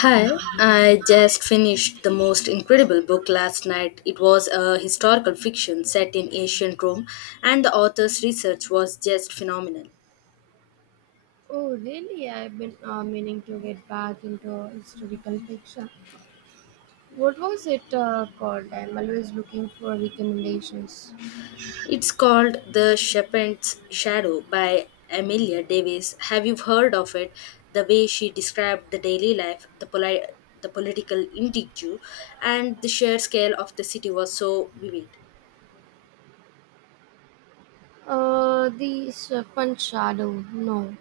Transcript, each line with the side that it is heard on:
left: Hi, I just finished the most incredible book last night. It was a historical fiction set in ancient Rome, and the author's research was just phenomenal.
right: Oh, really? I've been meaning to get back into historical fiction. What was it called? I'm always looking for recommendations.
left: It's called The Shepherd's Shadow by Amelia Davis. Have you heard of it? The way she described the daily life, the political intrigue, and the sheer scale of the city was so vivid.
right: The Serpent Shadow. No,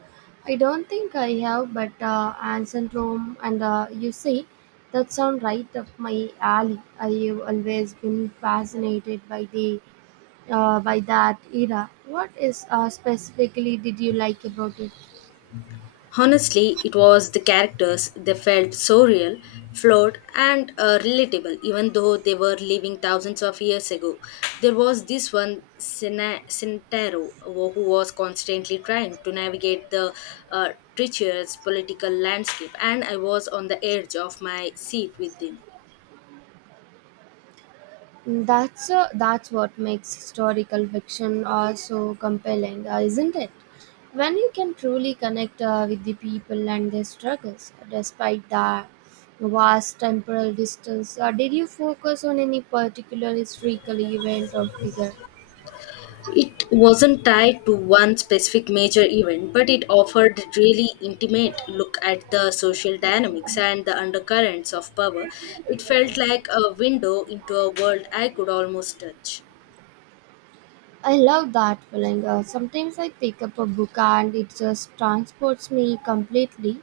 right: I don't think I have, but Ancient Rome and that sound right up my alley. I've always been fascinated by the by that era. What is specifically did you like about it?
left: Honestly, it was the characters. They felt so real, flawed, and relatable, even though they were living thousands of years ago. There was this one, Sintaro, who was constantly trying to navigate the uh, treacherous political landscape, and I was on the edge of my seat with him.
right: That's what makes historical fiction so compelling, isn't it? When you can truly connect with the people and their struggles, despite the vast temporal distance. Did you focus on any particular historical event or figure?
left: It wasn't tied to one specific major event, but it offered really intimate look at the social dynamics and the undercurrents of power. It felt like a window into a world I could almost touch.
right: I love that feeling. Sometimes I pick up a book and it just transports me completely.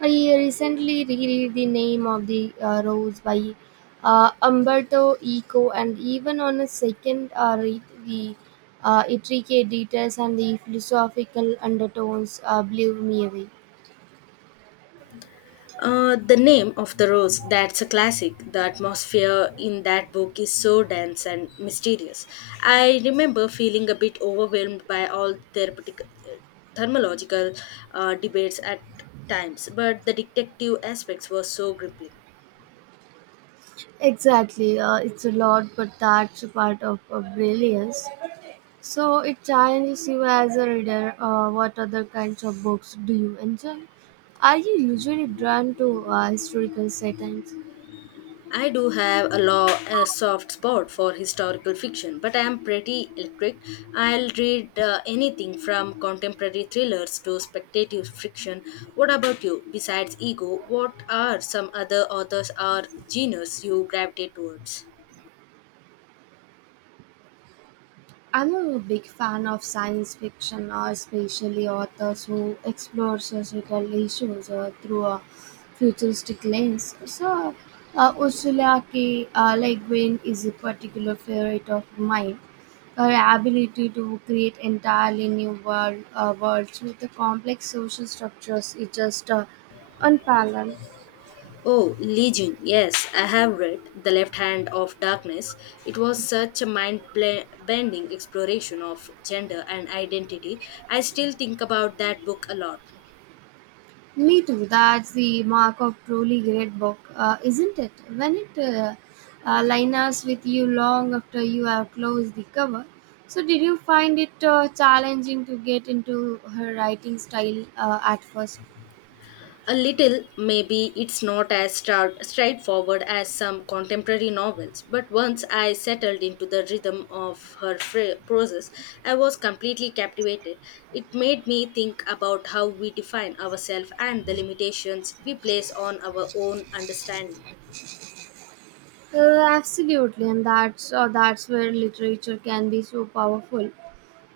right: I recently reread The Name of the Rose by Umberto Eco, and even on a second read, the intricate details and the philosophical undertones blew me away.
left: The name of the rose, that's a classic. The atmosphere in that book is so dense and mysterious. I remember feeling a bit overwhelmed by all therapeutic, thermological debates at times, but the detective aspects were so gripping.
right: Exactly, it's a lot, but that's a part of brilliance. So it challenges you as a reader. What other kinds of books do you enjoy? Are you usually drawn to historical settings?
left: I do have a law a soft spot for historical fiction, but I am pretty electric. I'll read anything from contemporary thrillers to speculative fiction. What about you? Besides ego, what are some other authors or genres you gravitate towards?
right: I'm a big fan of science fiction, especially authors who explore societal issues through a futuristic lens. So, Ursula K. Le Guin is a particular favorite of mine. Her ability to create entirely worlds with the complex social structures is just unparalleled.
left: Oh, Legion. Yes, I have read The Left Hand of Darkness. It was such a bending exploration of gender and identity. I still think about that book a lot.
right: Me too. That's the mark of truly great book, isn't it? When it lingers with you long after you have closed the cover. So, did you find it challenging to get into her writing style at first?
left: A little, maybe it's not as straightforward as some contemporary novels, but once I settled into the rhythm of her process, I was completely captivated. It made me think about how we define ourselves and the limitations we place on our own understanding.
right: Absolutely, and that's where literature can be so powerful,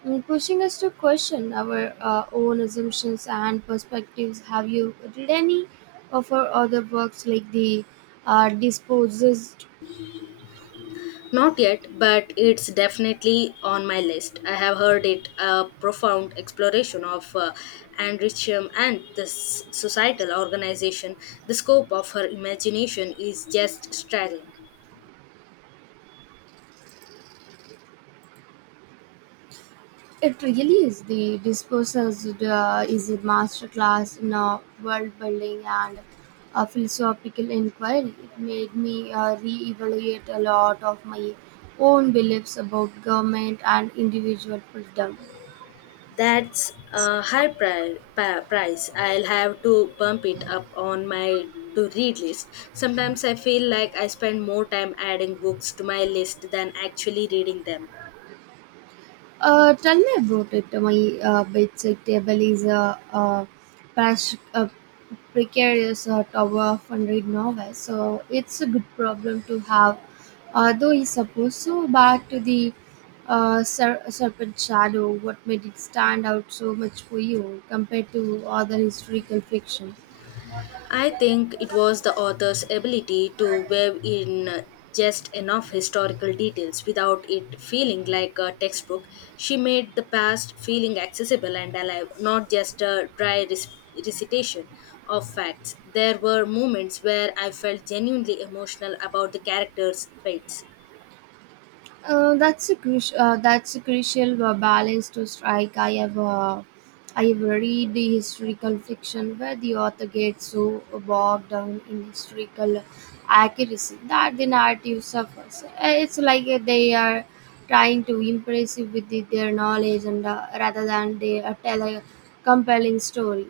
right: Pushing us to question our own assumptions and perspectives. Have you read any of her other works like the Disposed?
left: Not yet, but it's definitely on my list. I have heard it a profound exploration of Anne Richam and the societal organization. The scope of her imagination is just staggering.
right: It really is. The Discourses is a masterclass in world building and a philosophical inquiry. It made me reevaluate a lot of my own beliefs about government and individual freedom.
left: That's a price. I'll have to bump it up on my to read list. Sometimes I feel like I spend more time adding books to my list than actually reading them.
right: Tell me about it. My bedside table is a precarious tower of 100 novels, so it's a good problem to have. Although I suppose so, but the serpent shadow, what made it stand out so much for you compared to other historical fiction?
left: I think it was the author's ability to weave in just enough historical details without it feeling like a textbook. She made the past feeling accessible and alive, not just a dry recitation of facts. There were moments where I felt genuinely emotional about the characters' fates.
right: That's a crucial balance to strike. I have read the historical fiction where the author gets so bogged down in historical accuracy that the narrative suffers. It's like they are trying to impress you with their knowledge and rather than they tell a compelling story.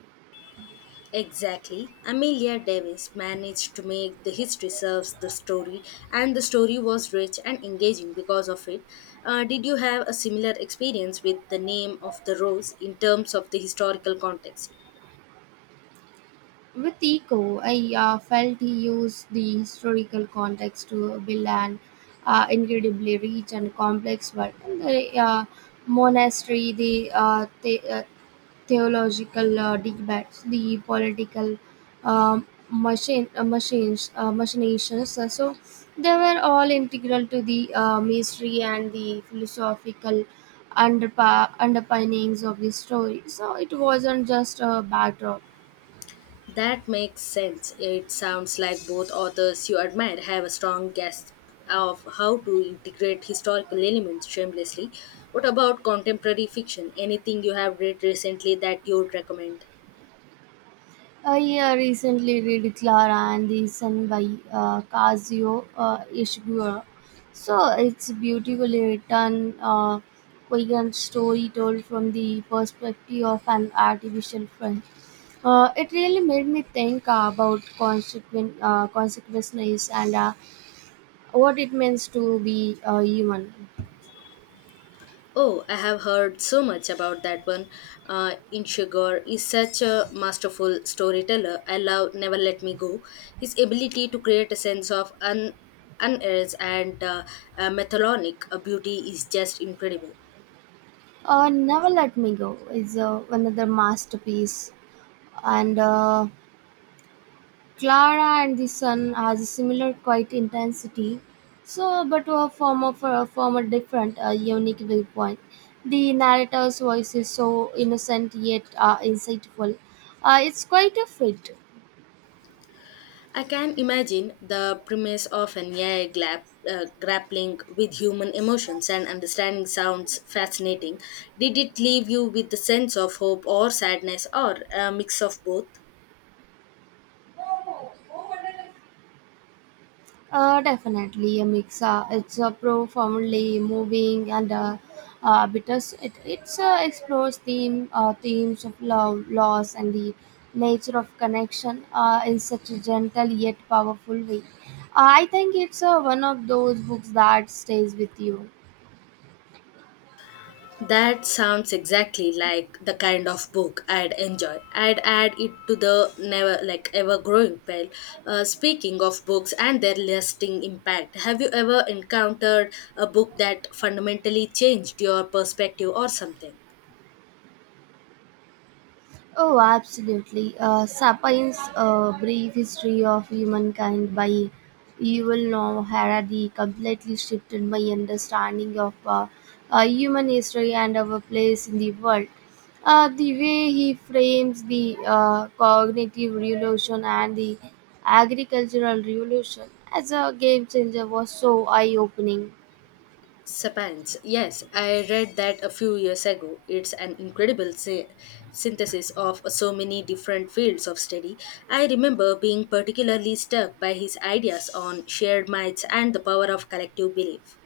left: Exactly. Amelia Davis managed to make the history serves the story, and the story was rich and engaging because of it. Did you have a similar experience with the name of the rose in terms of the historical context?
right: With Eco, I felt he used the historical context to build an incredibly rich and complex world. And the monastery, the theological debates, the political machinations. So they were all integral to the mystery and the philosophical underpinnings of the story. So it wasn't just a backdrop.
left: That makes sense. It sounds like both authors you admire have a strong grasp of how to integrate historical elements shamelessly. What about contemporary fiction? Anything you have read recently that you would recommend?
right: Yeah, recently read Clara and the Sun by Kazuo Ishiguro. So it's beautifully written, coherent story told from the perspective of an artificial friend. It really made me think about consequences and what it means to be a human.
left: Oh, I have heard so much about that one. Inshigor is such a masterful storyteller. I love Never Let Me Go. His ability to create a sense of unearth and methodic beauty is just incredible.
right: Never Let Me Go is another masterpiece, and Clara and the Sun has a similar quiet intensity, so but to a form a different, a unique viewpoint. The narrator's voice is so innocent yet insightful. It's quite a fit.
left: I can imagine the premise of an AI grappling with human emotions and understanding sounds fascinating. Did it leave you with the sense of hope or sadness or a mix of both?
right: Definitely a mix. It's a profoundly moving and explores themes of love, loss, and the nature of connection in such a gentle yet powerful way. I think it's one of those books that stays with you.
left: That sounds exactly like the kind of book I'd enjoy. I'd add it to the never like ever growing pile. Speaking of books and their lasting impact, have you ever encountered a book that fundamentally changed your perspective or something?
right: Oh, absolutely. Sapiens, A Brief History of Humankind by Yuval Noah Harari completely shifted my understanding of human history and our place in the world. The way he frames the cognitive revolution and the agricultural revolution as a game changer was so eye-opening.
left: Sapans. Yes, I read that a few years ago. It's an incredible synthesis of so many different fields of study. I remember being particularly struck by his ideas on shared minds and the power of collective belief.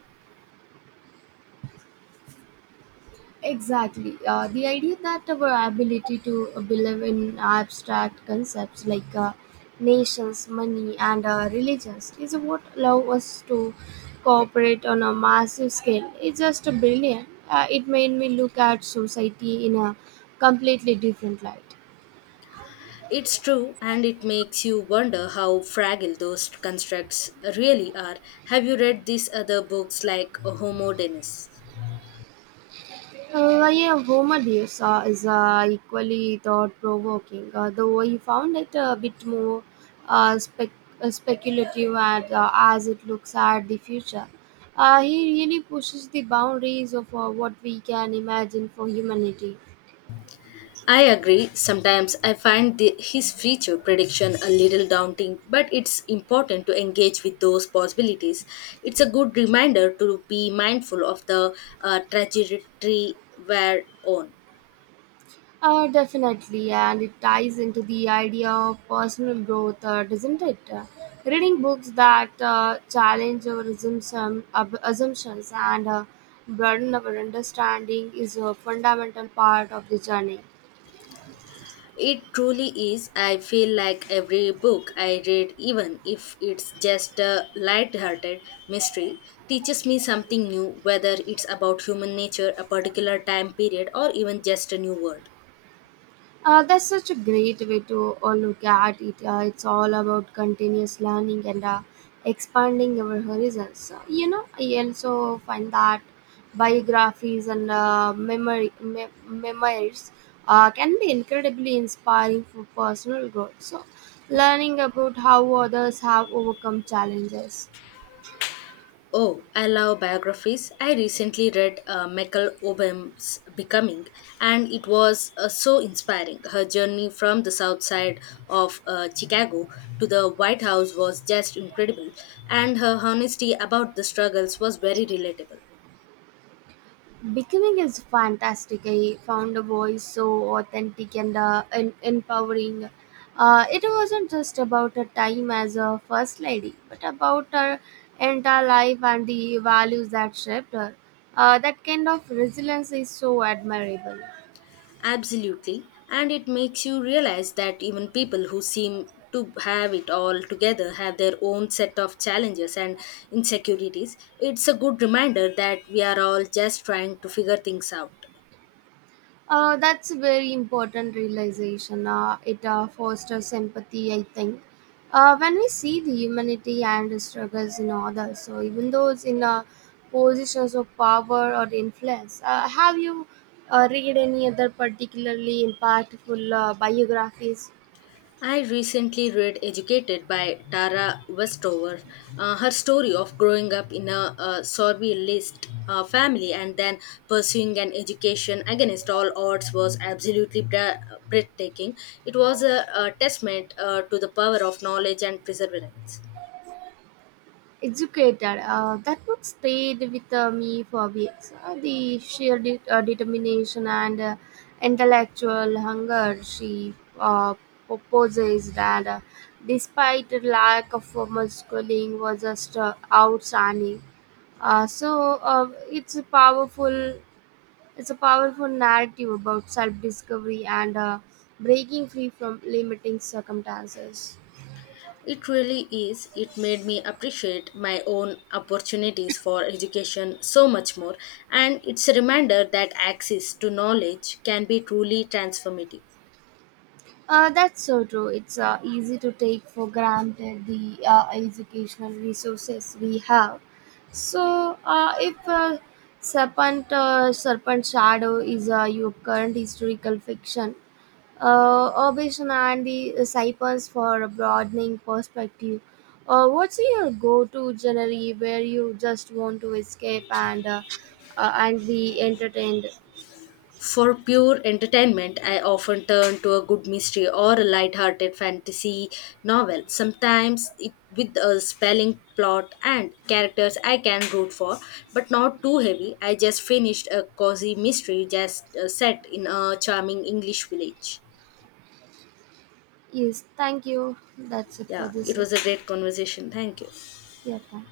right: Exactly. The idea that our ability to believe in abstract concepts like nations, money, and religions is what allow us to cooperate on a massive scale. It's just brilliant. It made me look at society in a completely different light.
left: It's true, and it makes you wonder how fragile those constructs really are. Have you read these other books like Homo Denis?
right: Yeah, Homer Deus is equally thought provoking, though I found it a bit more uh, spec- speculative and as it looks at the future. He really pushes the boundaries of what we can imagine for humanity.
left: I agree. Sometimes I find his future prediction a little daunting, but it's important to engage with those possibilities. It's a good reminder to be mindful of the trajectory we're on.
right: Definitely, and it ties into the idea of personal growth, doesn't it? Reading books that challenge our assumption, ab- assumptions and broaden our understanding is a fundamental part of the journey.
left: It truly is. I feel like every book I read, even if it's just a light-hearted mystery, teaches me something new, whether it's about human nature, a particular time period, or even just a new word.
right: That's such a great way to look at it. It's all about continuous learning and expanding our horizons. So, you know, I also find that biographies and memoirs can be incredibly inspiring for personal growth. So, learning about how others have overcome challenges.
left: Oh, I love biographies. I recently read Michael Obam's Becoming, and it was so inspiring. Her journey from the south side of Chicago to the White House was just incredible, and her honesty about the struggles was very relatable.
right: Becoming is fantastic. I found a voice so authentic and empowering. It wasn't just about her time as a first lady, but about her entire life and the values that shaped her. That kind of resilience is so admirable.
left: Absolutely. And it makes you realize that even people who seem to have it all together have their own set of challenges and insecurities. It's a good reminder that we are all just trying to figure things out.
right: That's a very important realization. It fosters empathy, I think. When we see the humanity and the struggles in others, so even those in positions of power or influence, have you read any other particularly impactful biographies
left: I recently read Educated by Tara Westover, her story of growing up in a, survivalist family and then pursuing an education against all odds was absolutely breathtaking. It was a testament to the power of knowledge and perseverance.
right: educated. That book stayed with me for weeks. The sheer determination and intellectual hunger she uh, proposes that, despite the lack of formal schooling, was just outstanding. Uh, so uh, it's a powerful it's a powerful narrative about self-discovery and breaking free from limiting circumstances.
left: It really is. It made me appreciate my own opportunities for education so much more, and it's a reminder that access to knowledge can be truly transformative.
right: That's so true. It's easy to take for granted the educational resources we have. So, if Serpent Shadow is your current historical fiction, Obation and the Cypher's for a broadening perspective, what's your go to genre where you just want to escape and be entertained?
left: For pure entertainment, I often turn to a good mystery or a light-hearted fantasy novel, sometimes it, with a spelling plot and characters I can root for, but not too heavy. I just finished a cozy mystery just set in a charming English village.
right: Yes, thank you. That's it for
left: Yeah,
right: this
left: it was a
right: section.
left: great conversation. Thank you.
right: Yeah, thank